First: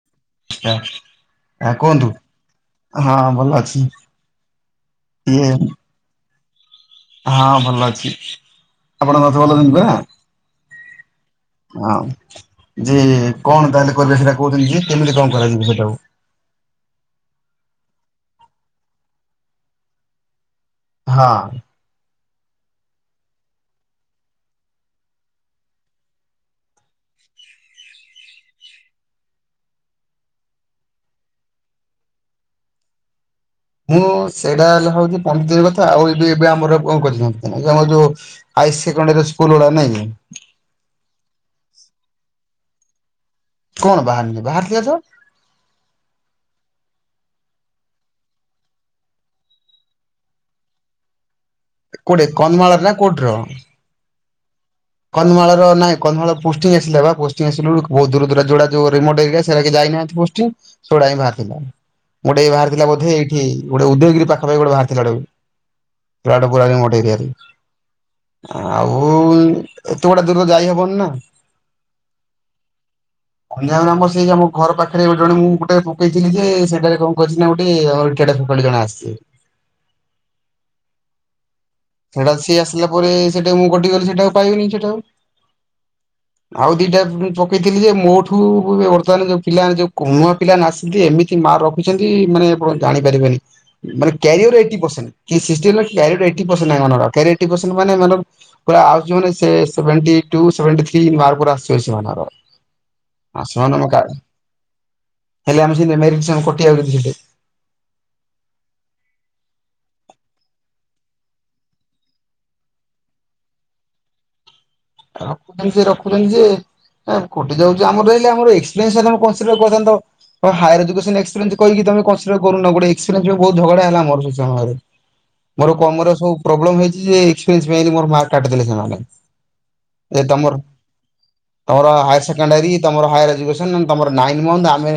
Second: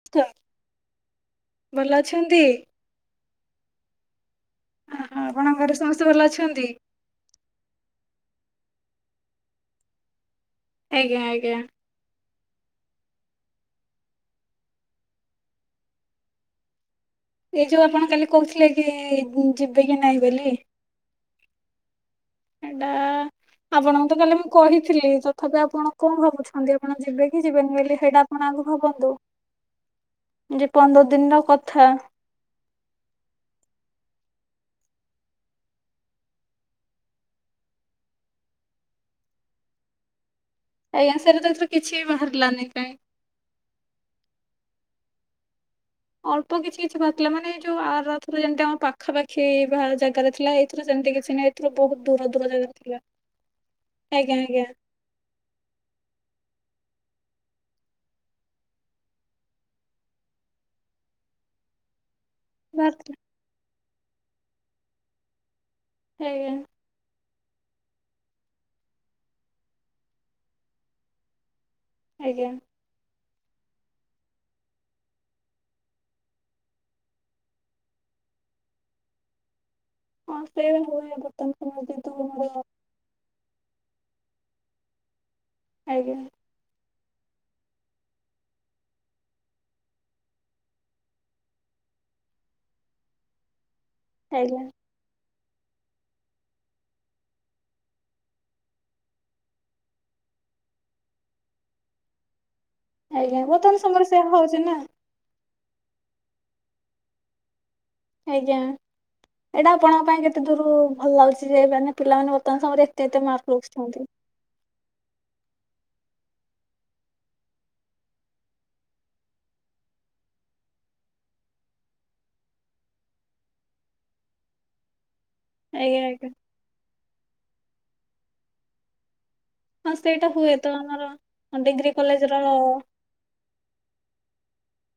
[unintelligible] ଚ୍ଛା ଆଁ ଭଲ କୁହନ୍ତୁ ଅଛନ୍ତି? ହଁ ଭଲ ଅଛି। [unintelligible] ଇଏ ଆପଣଙ୍କ ଘରେ ସମସ୍ତେ ଭଲ ଅଛନ୍ତି। ହଁ ଭଲ ଅଛି ଆପଣ। [unintelligible] ଆଜ୍ଞା ଆଜ୍ଞା। ଆଉ ଯେ କଣ ତାହେଲେ କରିବେ ସେଟା କହୁଚନ୍ତି ଯେ କେମିତି କଣ କରାଯିବ ସେଟାକୁ। ଏଇ ଯୋଉ ଆପଣ କାଲି କୋହୁଥିଲେ କି ବୁ ଯିବେ କି ନାଇଁ ବେଲି। ହଁ। ଏଡ଼ା ଆପଣଙ୍କୁ ତ କାଲି ମୁଁ କହିଥିଲି ତଥାପି ଆପଣ କଣ ଭାବୁଛନ୍ତି ଆପଣ ଯିବେ କି ଯିବେନି ବେଲି ହେଇଡ଼ା ଆପଣ ଆଗୁ ଭାବନ୍ତୁ। [inaudible] ଯେ ପନ୍ଦର ଦିନର କଥା। ମୁଁ ସେଇଡ଼ା ହେଲା ହୋଉଛି [unintelligible] କଥା ଆଉ ଏବେ ଏବେ ଆମର କଣ କରି [unintelligible] ଆମର ଯୋଉ ହାଇ ସେକ୍ରଣ୍ଡାରୀ ସ୍କୁଲ୍ ଗୁଡା ନାଇଁ କି। ଆଜ୍ଞା ସାର୍ [unintelligible] ଏଥର କିଛି ବି ବାହାରିଲାନି କାଇଁ। କଣ ବାହାରିନି ବାହାରିଥିଲା ତ। ଅଳ୍ପ କିଛି କିଛି ବାହାରିଥିଲା ମାନେ ଏଇ ଯୋଉ ଆରଥର ଯେମିତି ଆମ ପାଖାପାଖି ବାହା ଜାଗରେ ଥିଲା ଏଇଥିର ସେମିତି କିଛି ନାଇଁ। ଏଥର ବୋହୁତ କୋଉଠି ଦୂର ଦୂର ଜାଗାରେ କନ୍ଧମାଳରେ ନା ଥିଲା ଆଜ୍ଞା ଆଜ୍ଞା। କନ୍ମାଳର ନାଇଁ କନ୍ଧମାଳ ପୋଷ୍ଟିଙ୍ଗି ଆସିଲାବା ପୋଷ୍ଟିଙ୍ଗି ଆସିଲା ବୋଳୁକୁ ବୋହୁତ ଦୂର ଦୂର ଯୋଡ଼ା ଯୋଉ [unintelligible] ସେରା କେହି ଯାଇନାହାନ୍ତି। ପୋଷ୍ଟିଙ୍ଗୀ ସେଗୁଡା ହିଁ ବାହାରିଥିଲା। ଗୋଟେ ଏଇ ବାହାରଥିଲା ବୋଧେ ବାହାରିଥିଲା ଏଇଠି ଗୋଟେ ଉଦୟଗିରି ପାଖାପାଖି ଗୋଟେ ବାହାରଥିଲା। ଆଜ୍ଞା [unintelligible] ଏରିଆରେ ଆଉ ଏତେ ଗୁଡା ଦୁର ଯାଇହବନି ନା। ଆଜ୍ଞା। [inaudible] [unintelligible] ଆମର ସେଇ ଯୋଉ ଆମ ଘର ପାଖେରେ ଗୋ ଜଣେ ମୁଁ ଗୋଟେ ପକେଇଥିଲି ଯେ ସେଟାରେ କଣ କରିଛି ନା ଗୋଟେ ସେଟା [unintelligible] ଜଣେ ଆସିଛି। ହଁ ସେଇଆ ଭା ହୁଏ। [unintelligible] ଯେହେତୁ ସେଡ଼ା ସିଏ ଆମର ଆସିଲା ପରେ ସେଟା ମୁଁ କଟିଗଲି ସେଟା ଆଉ ପାଇବନି ସେଟା ଆଉ। ଆଜ୍ଞା। ଆଉ ଦିଟା ଉଁ ପକେଇଥିଲି ଯେ ମୋଠୁ ବୁ ବର୍ତ୍ତମାନ ଯୋଉ ପିଲାମାନେ ଯୋଉ କୋମା ପିଲା [unintelligible] ଏମିତି ମାର ରଖିଛନ୍ତି ମାନେ ଆପଣ ଜାଣିପାରିବେନି। ମାନେ କ୍ୟାରିଅର ଆଜ୍ଞା ଏଇଟି ପସେଣ୍ଟ କି ଏସି ଏଷ୍ଟି ବାଲା କ୍ୟାରିଅର ଟା ଏଇଟି ପସେଣ୍ଟ ତାଙ୍କ ମାନଙ୍କର ଆଉ କ୍ୟାରିଅର ଏଇଟି ପସେଣ୍ଟ ମାନେ ମାନ ଙ୍କର ଆଉ ଯୋଉ ମାନେ ସେ ସେଭେଣ୍ଟୀ ଟୁ ସେଭେଣ୍ଟୀ ଥ୍ରୀ ଇନି ମାର୍କ ପୁରା ଆସିବ ସେମାନଙ୍କର। ଆଜ୍ଞା ଆଉ ବର୍ତ୍ତମାନ ସେମାନଙ୍କ ସମୟରେ କାସ ସେଇଆ ହଉଛି ନା ହେଲେ ଆମେ [unintelligible] କଟିଯାଉଚନ୍ତି ସେଠୀ। ଆଜ୍ଞା। ଏଇଡ଼ା ଆପଣଙ୍କ ପାଇଁ କେତେ ଦୂରୁ ଭଲ ଲାଗୁଛି ଯେ ମାନେ ପିଲାମାନେ ବର୍ତ୍ତମାନ ସମୟରେ ଏତେ ଏତେ ମାର୍କ ରଖୁଛନ୍ତି। ରଖୁଚନ୍ତି ଯେ ରଖୁଛନ୍ତି ଯେ ହେଁ କଟିଯାଉଚି ଆମର ହେଲେ ଆମର ଏକ୍ସପେରିଏନ୍ସ ହେଲେ ଆମ କନ୍ସିଡର୍ କରନ୍ତ। ତମ ହାଇଅର୍ ଏଜୁକେସନ ଏକ୍ସପେରିଏନ୍ସ କହିକି ତମେ କନ୍ସିଡର୍ କରୁନ ଗୋଟେ ଏକ୍ସପେରିଏନ୍ସ [unintelligible] ବୋହୁତ ଝଗଡ଼ା ହେଲା ଆମର ସେଇ ସମୟରେ। ମୋରୋ ଆଜ୍ଞା କମର ଆଜ୍ଞା ସବୁ ପ୍ରୋବ୍ଲୋମ ହେଇଚି ଯେ ଏକ୍ସପେରିଏନ୍ସ ପାଇଁ ବି ମୋରୋ ମାର୍କ କାଟିଦେଲେ ସେମାନେ। ହଁ ଯେ ସେଇଟା ହୁଏ ତମର ତ ଆମର ଡିଗ୍ରୀ ତମର ହାଇଅର୍ କଲେଜର ସେକେଣ୍ଡାରୀ ତମର ହାଇଅର ଏଯୁକେ ନା ନା ତମର ନାଇ ମନ୍ଥ ଆମେ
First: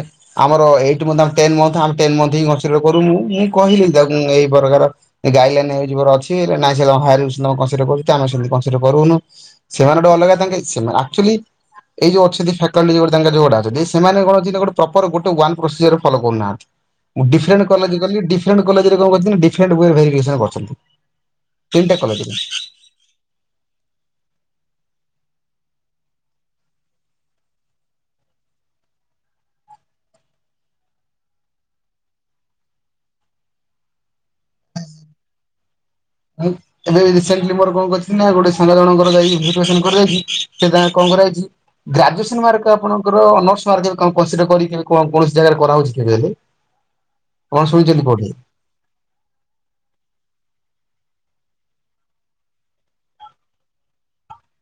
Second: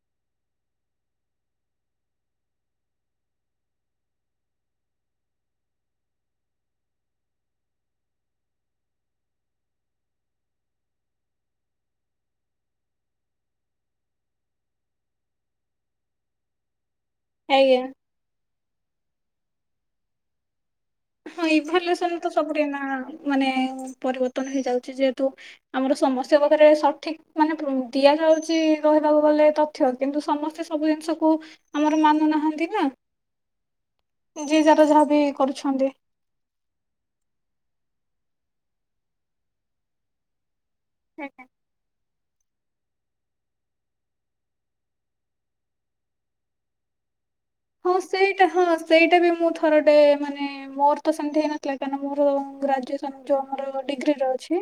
ଆମର ଏଇଥ ମନ୍ଥ ଆମେ ଟେନ ମନ୍ଥ ଆମେ ଟେନ ମନ୍ଥ ହିଁ କନ୍ସିଡର୍ କରୁୁ ମୁଁ କହିଲି ତାକୁ ଏଇ ପରକାର ଏ ଗାଇଡ ଲାଇନ୍ ହେଇ ଯିବାର ଅଛି ନା ସେ ହଁ ହାୟର ରିକ୍ସ ନୋ କନ୍ସିଡର୍ କରୁଚି ଆମର ସେମିତି କନ୍ସିଡର୍ କରୁନୁ। ସେମାନେ ଗୋଟେ ଅଲଗା ତାଙ୍କେ ସେମାନେ ଆକଚୁଆଲି ଏଇ ଯଉ ଅଛନ୍ତି ଫାକଲ୍ଟି ତାଙ୍କ ଯୋଉ ତାଙ୍କ ଯୋଉ ଏରା ସେମାନେ କଣ ଯଦି ପ୍ରପର ଗୋଟେ ୱାନ୍ ପ୍ରୋସିଜର ଫଲୋ କରୁନାହାନ୍ତି। ମୁଁ ଡିଫରେଣ୍ଟ ଆଜ୍ଞା କଲେଜ୍ ଗଲି ଡିଫରେଣ୍ଟ କଲେଜ୍ ରେ କଣ କରୁଛନ୍ତି ଡିଫରେଣ୍ଟ ଓୱେ ରେ ଭରିଫିକେସନ କରିଛନ୍ତି। ହଁ ଏଭଲୁସନ୍ ତ ସବୁଠି ନା ମାନେ ପରିବର୍ତ୍ତନ ହେଇଯାଉଛି ଯେହେତୁ ଆମର ସମସ୍ୟା ପାଖରେ ସଠିକ ମାନେ ଉ ଦିଆଯାଉଛି ରହିବାକୁ ଗଲେ ତ ତ୍ୟ କିନ୍ତୁ ସମସ୍ତେ ସବୁ ଜିନିଷକୁ ଆମର ମାନୁନାହାନ୍ତି ନା। ଯିଏ ଯାହାର ଯାହା ବିି କରୁଛନ୍ତି। ଏବେ ରସେଣ୍ଟଲି ମୋର କଣ କରିଛି ନା ଗୋଟେ ସାଙ୍ଗ ଜଣଙ୍କର ଯାଇଛି ଭରିଫିକେସନ କରିବା ପାଇଁ ସେ ତାଙ୍କ କଣ କରା ହେଇଛି ଗ୍ରାଜୁଏସନ ମାର୍କ ଆପଣଙ୍କର ଅନର୍ସ ମାର୍କରେ କ କନସିଡରବ କରିକି କୌଣସି ଜାଗାରେ କରାହଉଛି କି କଣ କହିଲେ। ହଁ ସେଇଟା ହଁ ସେଇଟା ବି ମୁଁ ଥରଟେ ମାନେ ମୋର ତ ସେମିତି ହେଇନଥିଲା, କାରଣ ମୋର ଗ୍ରାଜୁଏସନ ଯୋଉ ମୋର ଡିଗ୍ରୀରେ ଅଛି।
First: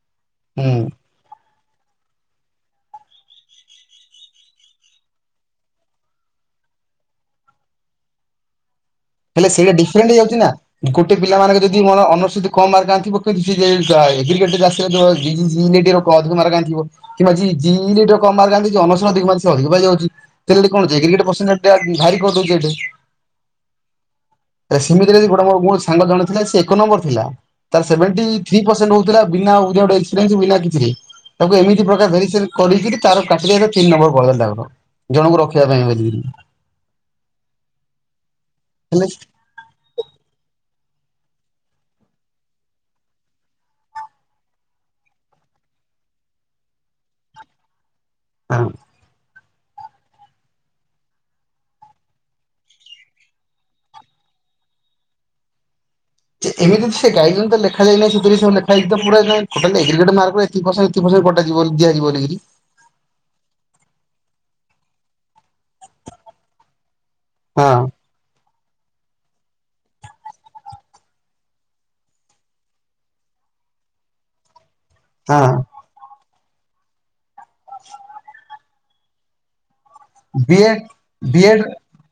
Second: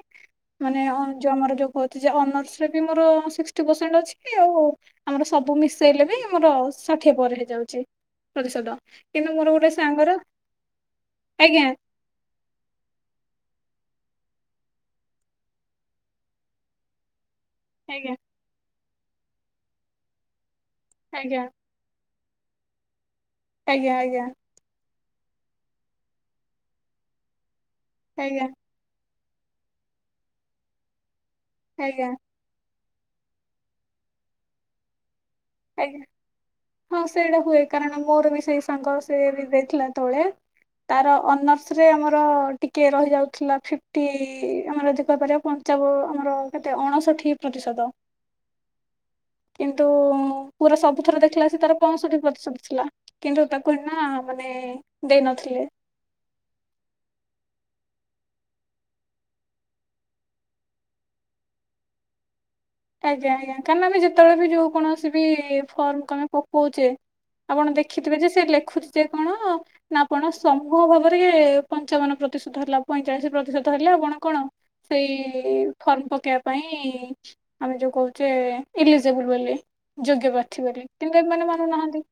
ହୁଁ ମାନେ ଅନ୍ ଯଉଁ ଆମର, ଯୋଉ କହୁଛି ଯେ ଅନର୍ସରେ ବି ମୋର ସିକ୍ସଟି ପରସେଣ୍ଟ ଅଛି ଆଉ ଆମର ସବୁ ମିଶେଇଲେ ବି ମୋର ଷାଠିଏ ପରେ ହେଇଯାଉଛି। ପ୍ରତିଶତ। କିନ୍ତୁ ହେଲେ ମୋର ଗୋଟେ ସେଇଟା ଡିଫରେଣ୍ଟ ସାଙ୍ଗର ହେଇଯାଉଛି ନା, ଗୋଟେ ପିଲାମାନଙ୍କର ଆଜ୍ଞା ଯଦି ମୋର ଅନର୍ସ କମ ମାର୍କ ଆଣିଥିବ, କିନ୍ତୁ [unintelligible] ଆସିଥିଲା ଯୋଉ [unintelligible] ଅଧିକ ମାର୍କ ଆଣିଥିବ। କିମ୍ବା ଜି ଜି ଇ ଆଜ୍ଞା ରେ କମ ମାର୍କ ଆଣିଛି ଅନର୍ସରେ ଅଧିକ ମାର୍କ ଅଧିକ ପାଇଯାଉଛି ତାହାଲେ ଏଠି ଜେଗ୍ରିକେଟ ଆଜ୍ଞା ପସ ଟେଜ୍ ଟା ଭାରି କରିଦଉଛି ଏଠି। ଆଜ୍ଞା ଆଜ୍ଞା। ସେମିତିରେ ଗୋଟ ମୋର ମୋ ସାଙ୍ଗ ଜଣେ ଥିଲା, ସେ ଏକ ନମ୍ବର ଥିଲା ତାର ସେଭେଣ୍ଟି ଆଜ୍ଞା ଥ୍ରୀ ପରସେଣ୍ଟ ହଉ ଥିଲା ବିନା ୱିଦଆଉଟ୍ ଏକ୍ସପ୍ରିୟେନ୍ସ ବିନା କିଛିରେ ତାକୁ ଏମିତି ଆଜ୍ଞା ପ୍ରକାର [unintelligible] କରିକିରି ତାର କାଟି ଦେଲେ ତିନି ନମ୍ବର କରିଦେଲେ ତାଙ୍କର ଜଣଙ୍କୁ ରଖିବା ପାଇଁ ଆଜ୍ଞା ବଲିକି ହଁ ସେଇଟା ହୁଏ କାରଣ ମୋର ବି ସେଇ ସାଙ୍ଗ, ହେଲେ ସେ ବି ଯାଇଥିଲା ତଳେ ତାର ଅନର୍ସରେ ଆମର ଟିକେ ରହି ଯାଉଥିଲା, ଫିଫଟି ଆମର [inaudible] ପଞ୍ଚାବ ଆମର କେତେ ଅଣଷଠି ପ୍ରତିଶତ। ହଁ। କିନ୍ତୁ ପୁରା ସବୁଥର ଦେଖିଲା ଅଶିକି, ସେ ତାର ପଞ୍ଚଷଠି ପ୍ରତିଶତ ଥିଲା। କିନ୍ତୁ ତାକୁ ଏ ନା ମାନେ ଦେଇ ନଥିଲେ। ସେ ଏମିତି ସେ ଗାଇଡରେ ଲେଖାଯାଇ ନାଇଁ ସେଥିରେ, ସେଥିରେ ଲେଖାଯାଇଛି ପୁରା ଏ ଏଗ୍ରିଗେଡ ମାର୍କ ରୁ ଏତିକି ଏତିିକି ଏତିିକି ପରସେନ୍ଟ କଟା ଯିବ, ଦିଆଯିବନି କିଛି। ଆଜ୍ଞା ଆଜ୍ଞା କାରଣ ନା ଆମେ ଯେତେବେଳେ ବି ଯୋଉ କୌଣସି ବି ଫର୍ମକୁ ଆମେ ପକଉଛେ ଆପଣ ହଁ ଦେଖିଥିବେ ଯେ ସେ ଲେଖୁଛି ଯେ କଣ ନା ଆପଣ ସମୂହ ଭାବରେ ପଞ୍ଚାବନ ପ୍ରତିଶତ ହେଲା, ପଇଁଚାଳିଶ ପ୍ରତିଶତ ହେଲା ଆପଣ କଣ? ସେଇ ହଁ ଫର୍ମ ପକେଇବା ପାଇଁ ଆମେ ଯୋଉ କହୁଛେ ଇଲିଜିବୁଲ୍ ବୋଲି ଯୋଗ୍ୟ ବି ପ୍ରାର୍ଥୀ ଏଡ୍ ବୋଲି କିନ୍ତୁ ବି ଏମାନେ ଏଡ୍ ମାନୁନାହାନ୍ତି।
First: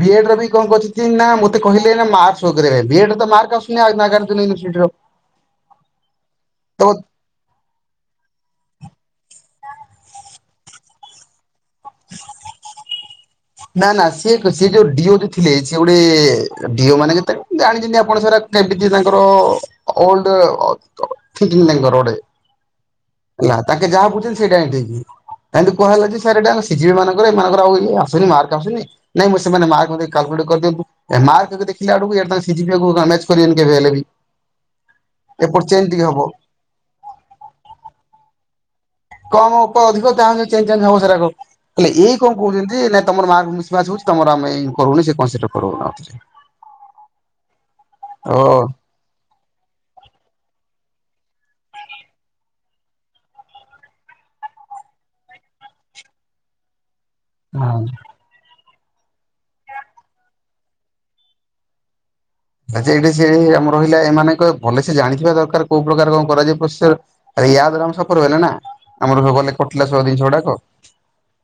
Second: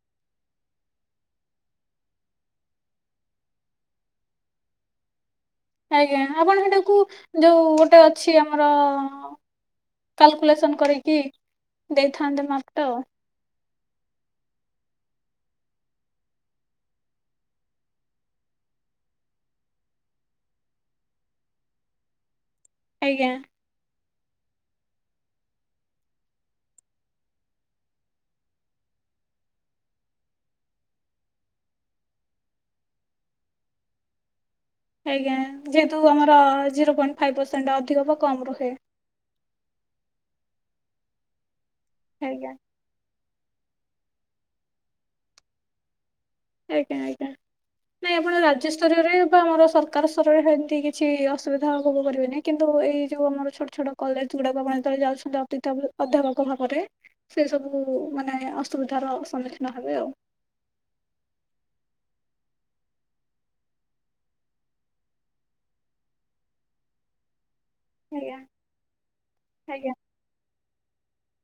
ବି ଏଡ ର ବି କରିଛନ୍ତି ନା ମୋତେ କହିଲେ ନା ମାର୍କ ଶୋ କରିବା ବୋଲି ବି ଏଡ ତ ମାର୍କ ଆସୁନି ଆଉ ନାଗାର୍ଜୁନ ୟୁନିଭର୍ସିଟିର। ଆଜ୍ଞା ଆପଣ ତ ସେଟାକୁ ଯୋଉ ଗୋଟେ ଅଛି ଆମର କାଲକୁଲେସନ୍ କରିକି ଦେଇଥାନ୍ତେ ମାର୍କଟା ଆଉ। ନା ନା ସିଏ ସେ ଯୋଉ ଡିଓ ଟି ଥିଲେ, ସିଏ ଗୋଟେ ଡିଓ ମାନେ କେତେ ଜାଣିଛନ୍ତି ଆପଣ ସାରା କେମିତି ତାଙ୍କର ଓଲଡ ଥିଙ୍କିଂ ତାଙ୍କର ଗୋଟେ ଆଜ୍ଞା। ହେଲା ତାଙ୍କେ ଯାହା ବୁଝିବେ ସେଇଟା ହିଁ ଠିକ୍। ଏମିନ୍ତି କୁହାହେଲା କି ସାର୍ ଏଇଟା ସିଯିଏଲ୍ ଏ ମାନଙ୍କର ଆଉ ଆସୁନି ମାର୍କ ଆସୁନି। ନାଇଁ ମୁଁ ସେମାନେ ମା [unintelligible] କାଲକୁଲେଟ୍ କରିିଦିଅନ୍ତୁ। ଏ ମାର୍କ ଦେଖିଲା ଆଡ଼କୁ ଇଆଡ଼େ [unintelligible] କରିବେନି କେବେ ହେଲେ ବି। ଆଜ୍ଞା ଏପଟ ଚେଞ୍ଜ ଯେହେତୁ ଟିକେ ହବ ଆମର ଜିରୋ ପଏଣ୍ଟ ଫାଇଭ୍ ପରସେଣ୍ଟ ଅଧିକ ବା କମ୍ ରହେ। କମ୍ ଉପ ଅଧିକ ତାହେଲେ ଚେଞ୍ଜ ଚାଞ୍ଜ ହବ ସେରାକ ହେଲେ ଏଇ କଣ ଆଜ୍ଞା କହୁଛନ୍ତି ନା ତମର ମାର୍କ ମିସ୍ ମ୍ୟାଚ୍ ହଉଛି ତମର ଆମେ କରୁନି ସେ [unintelligible] କର। ଆଜ୍ଞା ଆଜ୍ଞା ନାଇଁ ଓ ଆପଣ ରାଜ୍ୟ ରାଜ୍ୟସ୍ତରୀୟ ରେ ବା ଆମର ସରକାର ସ୍ତରରେ ଏମିତି କିଛି ଅସୁବିଧା ଭୋଗ କରିବେନି କିନ୍ତୁ ଏଇ ଯୋଉ ଆମର ଛୋଟ ଛୋଟ କଲେଜ୍ ଗୁଡ଼ାକ ଆପଣ ଯେତେବେଳେ ଯାଉଛନ୍ତି ଅତି ଅଧ୍ୟାପକ ଭାବରେ ସେ ହଁ। ସବୁ ମାନେ ଅସୁବିଧାର ସମ୍ମୁଖୀନ ହେବେ ଆଉ। ଆଚ୍ଛା ଏଇଠି ସେ ଆମର ରହିଲା ଏମାନଙ୍କ ଭଲ ସେ ଜାଣିଥିବା ଦରକାର କୋଉ ପ୍ରକାର କଣ କରାଯାଇ ପ୍ର ଆରେ ୟା ଦ୍ଵାରା ଆମେ ସଫର ଆଜ୍ଞା ହେଲେ ନା ଆମର ଗଲେ କଟିଲା ଆଜ୍ଞା। ସବୁ ଜିନିଷ ଗୁଡ଼ାକ।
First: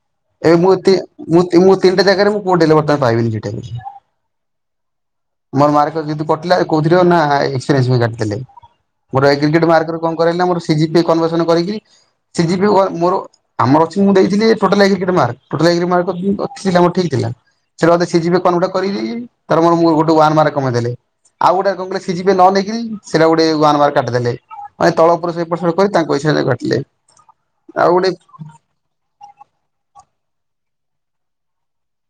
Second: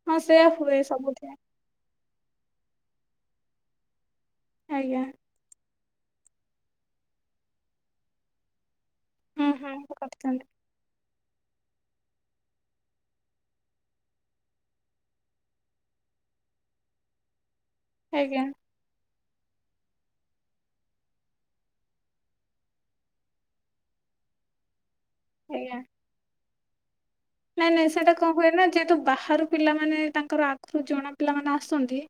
ହଁ ସେଇୟା ଏଇ ହୁଏ [unintelligible] ସବୁଥିରେ ତିନିଟା ଜାଗାରେ ମୁଁ କୋଉଠି ହେଲେ ବର୍ତ୍ତମାନ ପାଇବିନି [unintelligible] ଆଜ୍ଞା। ମୋର ମାର୍କ ଯେହେତୁ କଟିଲା କୋଉଥିରେ ନାଁ [unintelligible] ପାଇଁ କାଟି ଦେଲେ। ମୋର ହୁଁ [unintelligible] ହୁଁ ମାର୍କ ରୁ କଣ କରେଇଲି କରିଥାନ୍ତି ନା [unintelligible] କରିକି [unintelligible] ମୋର ଆମର ଅଛି ମୁଁ ଦେଇଥିଲି ଟୋଟାଲ୍ ହେଇକି କେତେ ମାର୍କ ଟୋଟାଲ୍ ହେଇକି ମାର୍କ [unintelligible] ଠିକ୍ ଥିଲା। ସେ ମତେ [unintelligible] ଆଜ୍ଞା କଣ ଗୋଟେ କରିକି ଦେଇଛି ତାର ମୋର ଗୋଟେ ୱାନ ମାର୍କ କମେଇଦେଲେ ଆଉ ଗୋଟେ କଣ କହିଲେ ସି ଜି ପି ଏ ନ ନେଇକି ସେଟା ଗୋଟେ ୱାନ ମାର୍କ କାଟିଦେଲେ ମାନେ ତଳ ଏପଟ ସେପଟ ଆଜ୍ଞା। କରି ତାଙ୍କ ଇଚ୍ଛା ରେ କାଟିଲେ। ନାଇଁ ଆଉ ନାଇଁ ଗୋଟେ ସେଇଟା କଣ ହୁଏ ନା ଯେହେତୁ ବାହାରୁ ପିଲାମାନେ ତାଙ୍କର ଆଗରୁ ଜଣା ପିଲାମାନେ ଆସନ୍ତି।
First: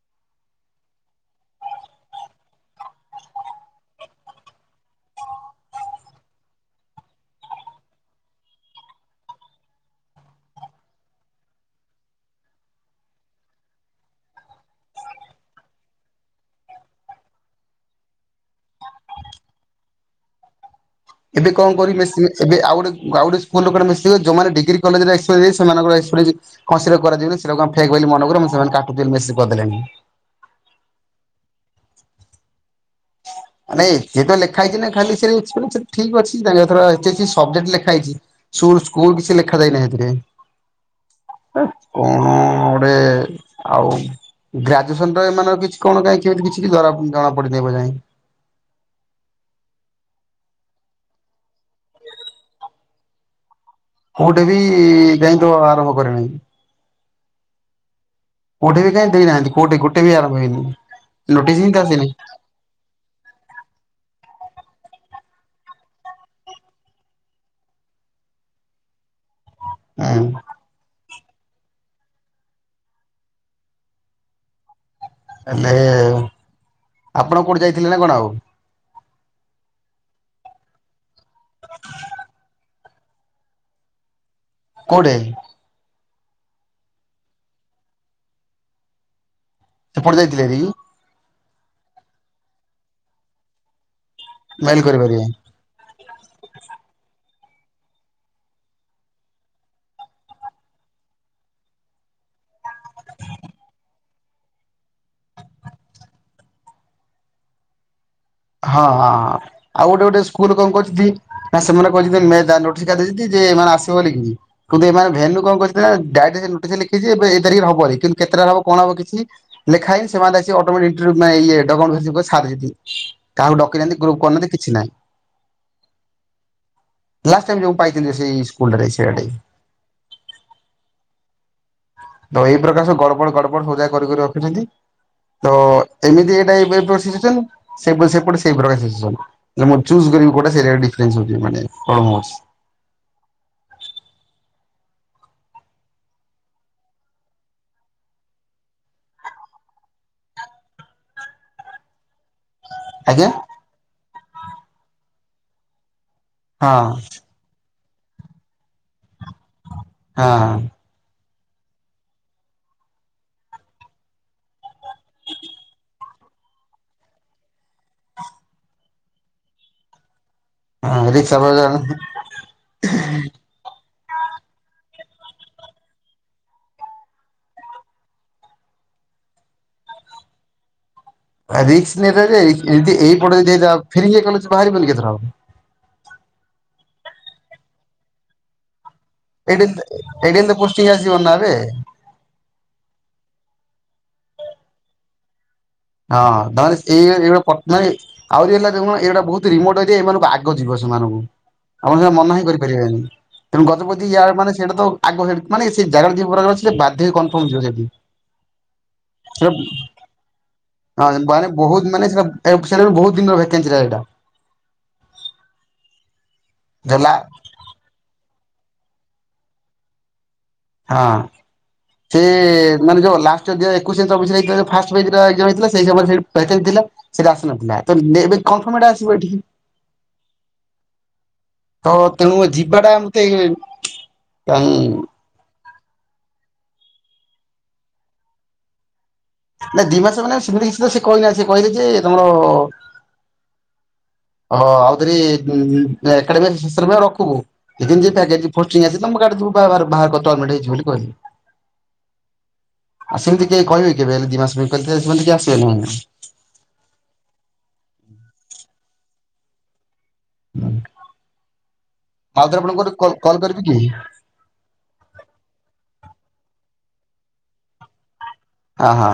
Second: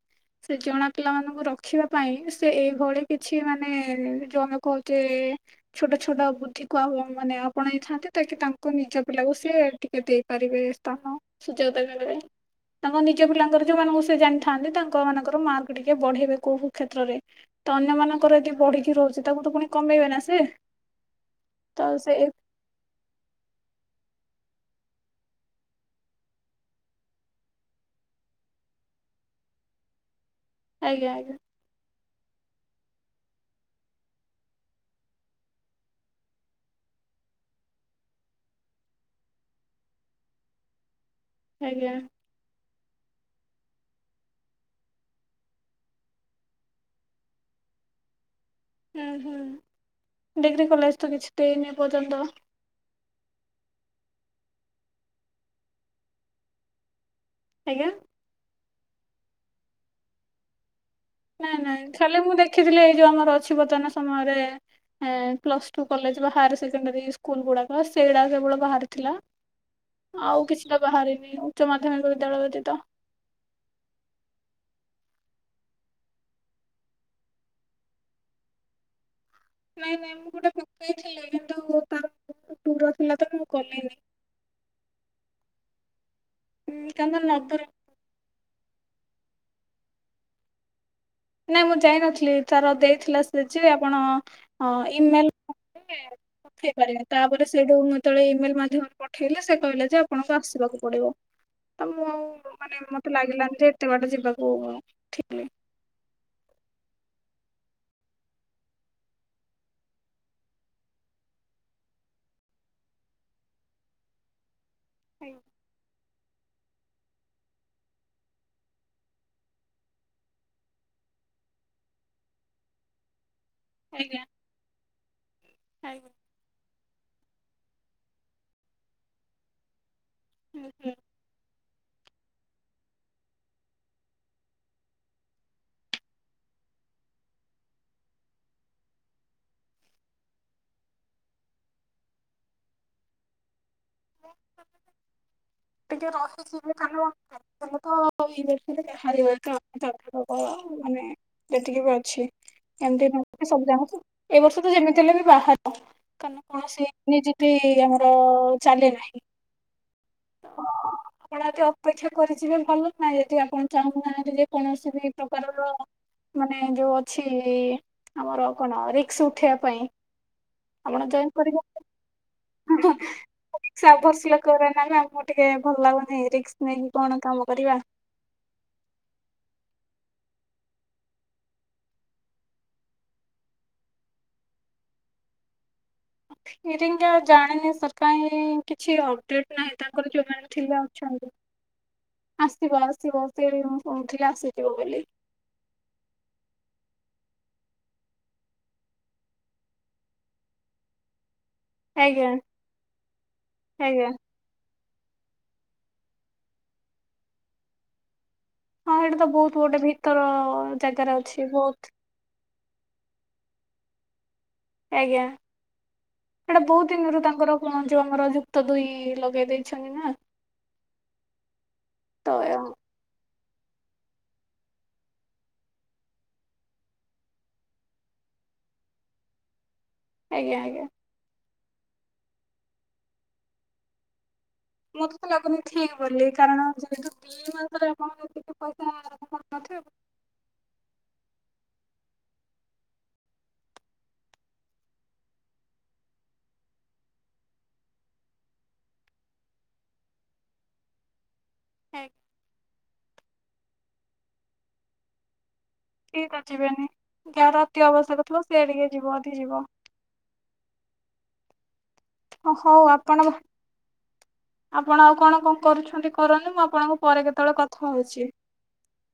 ସେ ଜଣା ପିଲାମାନଙ୍କୁ ରଖିବା ପାଇଁ ସେ ଏଇଭଳି କିଛି ମାନେ ଯୋଉ ଆମେ କହୁଛେ ଛୋଟ ଛୋଟ ବୁଦ୍ଧିକୁ ଆଉ ମାନେ ଆପଣେଇଥାନ୍ତି ତାହାକି ତାଙ୍କୁ ନିଜ ପିଲାକୁ ସେ ଟିକେ ଦେଇପାରିବେ ସ୍ଥାନ ସୁଯୋଗ [unintelligible] ତାଙ୍କ ନିଜ ପିଲାଙ୍କର ଯୋଉମାନଙ୍କୁ ସେ ଜାଣିଥାନ୍ତି ତାଙ୍କ ମାନଙ୍କର ମାର୍କ ଟିକେ ବଢେଇବେ କୋଉ କୋଉ କ୍ଷେତ୍ରରେ। ତ ଅନ୍ୟମାନଙ୍କର ଯଦି ବଢି଼କି ରହୁଛି ତାକୁ ତ ପୁଣି କମେଇବେ ନା ସେ। ଏବେ କଣ ତ କରିବେ ସେ ସିଏ ଏବେ ଆଉ ଗୋଟେ ଆଉ ଗୋଟେ ସ୍କୁଲ୍ କୁଆଡ଼େ ମିଶିବେ ଯୋଉମାନେ ଡ଼ିଗ୍ରୀ କଲେଜ୍ ରେ [unintelligible] ସେମାନଙ୍କ ର [unintelligible] [unintelligible] ବେଶୀ କରିଦେଲେ। ଆଜ୍ଞା ଆଜ୍ଞା। [inaudible] ନାଇଁ ଏଥିରେ ଲେଖାହେଇଛି ନା ଖାଲି ସେଇ [unintelligible] ଠିକ୍ ୱାର୍ଡସ୍ ଜାଣିବା ଦ୍ଵାରା [unintelligible] ସବଜେକ୍ଟ୍ ଲେଖାହେଇଛି। [unintelligible] ସ୍କୁଲ୍ କିଛି ଲେଖା ଯାଇନାହିଁ ଏଥିରେ। ଆଜ୍ଞା କଣ ଗୋଟେ ଆଉ ଗ୍ରାଜୁଏସନ୍ ର ଏମାନଙ୍କର କିଛି କଣ କାହିଁ କେମିତି କିଛି ଧରା ଜଣା ପଡ଼ିନାହିଁ ଏବେ ଯାଏ। ହୁଁ ହୁଁ ଡ଼ିଗ୍ରୀ କଲେଜ ତ କିଛି ଦେଇନି ଏପର୍ଯ୍ୟନ୍ତ। ମୋ ଟା ବି [unintelligible] ଆରମ୍ଭ କରିନି। ଆଜ୍ଞା। [unintelligible] ବି କାହିଁ ଦେଇନାହାନ୍ତି କୋଉଠି ଗୋଟେ ବି ଆରମ୍ଭ ହେଇନି। ନାଇଁ ନୋଟିସ ହିଁ ତ ନାଇଁ ଆସିନି ଖାଲି ମୁଁ ଦେଖିଥିଲି ଏଇ ଯୋଉ ଆମର ଅଛି ବର୍ତ୍ତମାନ ସମୟରେ ଏଁ ପ୍ଲସ ଟୁ କଲେଜ୍ ବା ହାୟାର ସେକେଣ୍ଡାରୀ ସ୍କୁଲ୍ ଗୁଡ଼ାକ ସେଇଟା କେବଳ ବାହାରିଥିଲା। ହୁଁ ଆଉ କିଛିଟା ବାହାରିନି ଉଚ୍ଚ ମାଧ୍ୟମିକ ବିଦ୍ୟାଳୟ ବ୍ୟତୀତ। ହେଲେ ଆପଣ କୋଉଠି ଯାଇଥିଲେ ନା କଣ ଆଉ? ନାଇଁ ନାଇଁ ମୁଁ ଗୋଟେ ପକେଇଥିଲି। କିନ୍ତୁ ତାର [inaudible] ଦୂର ଥିଲା ତ ମୁଁ ଗଲିନି। କୋଉଠି? [unintelligible] ସେପଟେ ଯାଇଥିଲେ ହେରି? ନାଇଁ ମୁଁ ଯାଇନଥିଲି ତାର ଦେଇଥିଲା ସେ ଯେ ଆପଣ ଅ ମେଲ କରିପାରିବେ। ଇ-ମେଲ୍ [inaudible] ଦେଇପାରିବେ ତାପରେ ସେଇଠୁ ମୁଁ ଯେତେବେଳେ ଇ-ମେଲ୍ ମାଧ୍ୟମରେ ପଠେଇଲି ସେ କହିଲେ ଯେ ଆପଣଙ୍କୁ ଆସିବାକୁ ପଡ଼ିବ। ତ ମୁଁ ଆଉ ମାନେ ମୋତେ ଲାଗିଲାନି ଯେ ଏତେ ବାଟ ଯିବାକୁ ଠିକ ହଁ ହଁଁ ଆଉ ଗୋଟେ ଗୋଟେ ସ୍କୁଲ କଣ କରିଚିତି ନା ସେମାନେ କହିଚିତି ମେ ଦା ନୋଟିସ୍ ଦେଇଚିତି ଯେ ଏମାନେ ଆସିବେ ବୋଲିକିରି କିନ୍ତୁ ଏମାନେ ଭେନୁ କଣ କରିଛନ୍ତି ନା ଡାଇରେକ୍ଟ ସେ ନୋଟିସ୍ ରେ ଲେଖିଛି ଏଇ ତାରିଖ ରେ ହବ କିନ୍ତୁ କେତେଟାରେ ହବ କଣହବ କିଛି ଲେଖା ହେଇନି ସେମାନେ ଆସି ଅଟୋମେଟିକ ଇଣ୍ଟର୍ଭ୍ୟୁ ମାନେ ଇଏ ଏଟାକଣ ଯୁକ ସାରିସିତି। କାହାକୁ ଡକେଇନାହାନ୍ତି ଗ୍ରୁପ୍ କରିନାହାନ୍ତି କିଛି ନାହିଁ। ଆଜ୍ଞା। ଲାଷ୍ଟ ଟାଇମ୍ ଯୋଉ ମୁଁ ପାଇଥିଲି ସେଇ ସ୍କୁଲଟାରେ ସିଆଡ଼େ। ହୁଁ ହୁଁ। ତ ଏଇ ପ୍ରକାର ସବୁ ଗଡ଼ବଡ଼ ଗଡ଼ବଡ଼ ସବୁଯାକ କରିିକି ରଖିଛନ୍ତି। ତ ଏମିତି ଏଇଟା ଏବେ ପ୍ରସି [inaudible] ସେଈପଟ ସେଇପଟ ସେଇପଟ [inaudible] କଉଟା ଟିକି ରହିଯିବି ତାଙ୍କ ବର୍ଷରେ ଯାହାର ଲ ମାନେ। [inaudible] ଯେତିକି ବି ଅଛି ଏମିତି ଆଜ୍ଞା ଭ ସବୁ ଜାଗ ତ ଏଇ ବର୍ଷ ତ ଯେମିତି ହେଲେ ବି ବାହାର। କାରଣ କୌଣସି ହଁ। ନିଯୁତି ଆମର ଚାଲି ନାହିଁ। ହଁ। ଆପଣ ଯଦି ଅପେକ୍ଷା କରିଯିବେ ଭଲ ନାଁ ଯଦି ଆପଣ ଚାହୁଁନାହାନ୍ତି ଯେ କୌଣସି ଦୀ ପ୍ରକାରର। ମାନେ ଯୋଉ ଅଛି ଆମର କଣ ରିକ୍ସ ଉଠେଇବା ପାଇଁ। ଆପ ରିକ୍ସ କରିବା ର ଭଷିଲ କର [inaudible] ମୁଁ ଟିକେ ଭଲ ଲାଗୁନି ରିକ୍ସ ନେଇକି କଣ କାମ କରିବା। ରିକ୍ସ ନେ ରାରେ ଏଇପଟ ଯଦି ଏରା ଫେରି କଲେ ବାହାରିବନିକି ଏଥର ଫିରିଙ୍ଗା ଜାଣିନି ସାର୍ କାଇଁ କିଛି। ଟ୍ରିଟ ଏଇଠି ନାହିଁ ତାଙ୍କର ଏଇଠି ଜଉମାନେବି ଏମିତି ଥିଲେ ପୋଷ୍ଟିଂ ଆସିବନି ଅଛନ୍ତି। ନା ଏବେ ଆସିବ ଆସିବ ସେ ମୁଁ କହୁଥିଲି ଆସିଯିବ ବୋଲି। ହଁ ତାମାନେ ସେ ଏଇ ଜିବେ ପଟ୍ଟନାୟକ [inaudible] ଆହୁରି ହେଲା ଦେଖୁନ ଏଇଗଟା ବହୁତ ରିମୋଟଏରିଆ ଏମାନଙ୍କୁ ଆଗ ଯିବ ସେମାନଙ୍କୁ। ଆପଣ ଜମା ଆଜ୍ଞା ମନା ହିଁ କରିପାରିବେନି ତେଣୁ ଗତପତି ଆଜ୍ଞା ଯାର ମାନେ ସେଇଟା ତ ଆଗ ହେଡ଼ ମାନେ ସେ ଜାଗାଟା ପ୍ର ବାଧ୍ୟ ହେଇ କନଫର୍ମ ଥିବ ସେଠି। ହଁ ହେଟା ତ ବହୁତ ଗୋଟେ ଭିତର ଅ ହଁ ମାନେ ବହୁତ ମାନେ ସେଟା ସେଟା ବହୁତ ଦିନରଭେକାନଚି ରହେ ସେଇଟା। ଆଜ୍ଞା ସେଟା ବହୁତ ଦେଲା ଦିନରୁ ତାଙ୍କର ଆପଣ ଯଉ ଆମର ଯୁକ୍ତ ଦୁଇ ଲଗେଇ ଦେଇେଇଛନ୍ତି ନା। ହଁ ସେ। ତ ମାନେ ଯୋଉ ଲାଷ୍ଟ ଦିଆ ଏକୋଇଶନା ଭାକାନ ଥିଲା ଚବିଶରେ ହେଇଥିଲା ଯଉ ଫାଷ୍ଟ ପେଜଟା ଏଗଜାମ ହେଇଥିଲା ସେଇ ସମୟରେ ସେଟା। ସେଟା ଆସିନଥିଲା ତ ଏବେ କନଫର୍ମ ଟା ଆସିବ ଏଠିକି।। ଆଜ୍ଞା ଆଜ୍ଞା। ହଁ ତେଣୁ ଯିବା ଟା ମତେ କ ମତେ ଲାଗୁନି ଠିକ ବୋଲି କାରଣ ଯେହେତୁ ଦି ମାସରେ ଆପଣରେ ପଇସା। ନଥିବେ ନା ଦି ମାସ ମାନେ ସେମିତି କି ସେ କହି ନାହାଁନ୍ତି ସେ କହିଲେ ଯେ ତମର। ହଁ ଆଉଥରେ ଏକାଡେମି ଶେଷରେ ପୁରା ରଖୁ। ତମ କାହାରଇିବ ବୋଲି କହିଲି [inaudible] [unintelligible] ଲଂ ଆଉ ସେମତି କିକହିବେ କି କେବେ ହେଲେ ଦିମାସ ବିତରେ ସେମାନେ କେହି ଆସିବେନି ମାନେ। ଠିକ ଅଛି ବ୍ୟାନି ଜାର ଅତି ଆବଶ୍ୟକ ଥିବ ସେି ଟିକେ ଯିବ ଯଦି ଯିବ। ଆଉଥରେ ଆପଣଙ୍କୁ ହଉ ଗୋଟେ ଆପଣ କଲ କରିବି କି। ଆପଣ ଆଉ କଣ କଣ କରୁଛନ୍ତି କରନ୍ତୁ ମୁଁ ଆପଣଙ୍କୁ ପରେ କେତେବେଳେ କଥା ହଉଛି। ଆହା।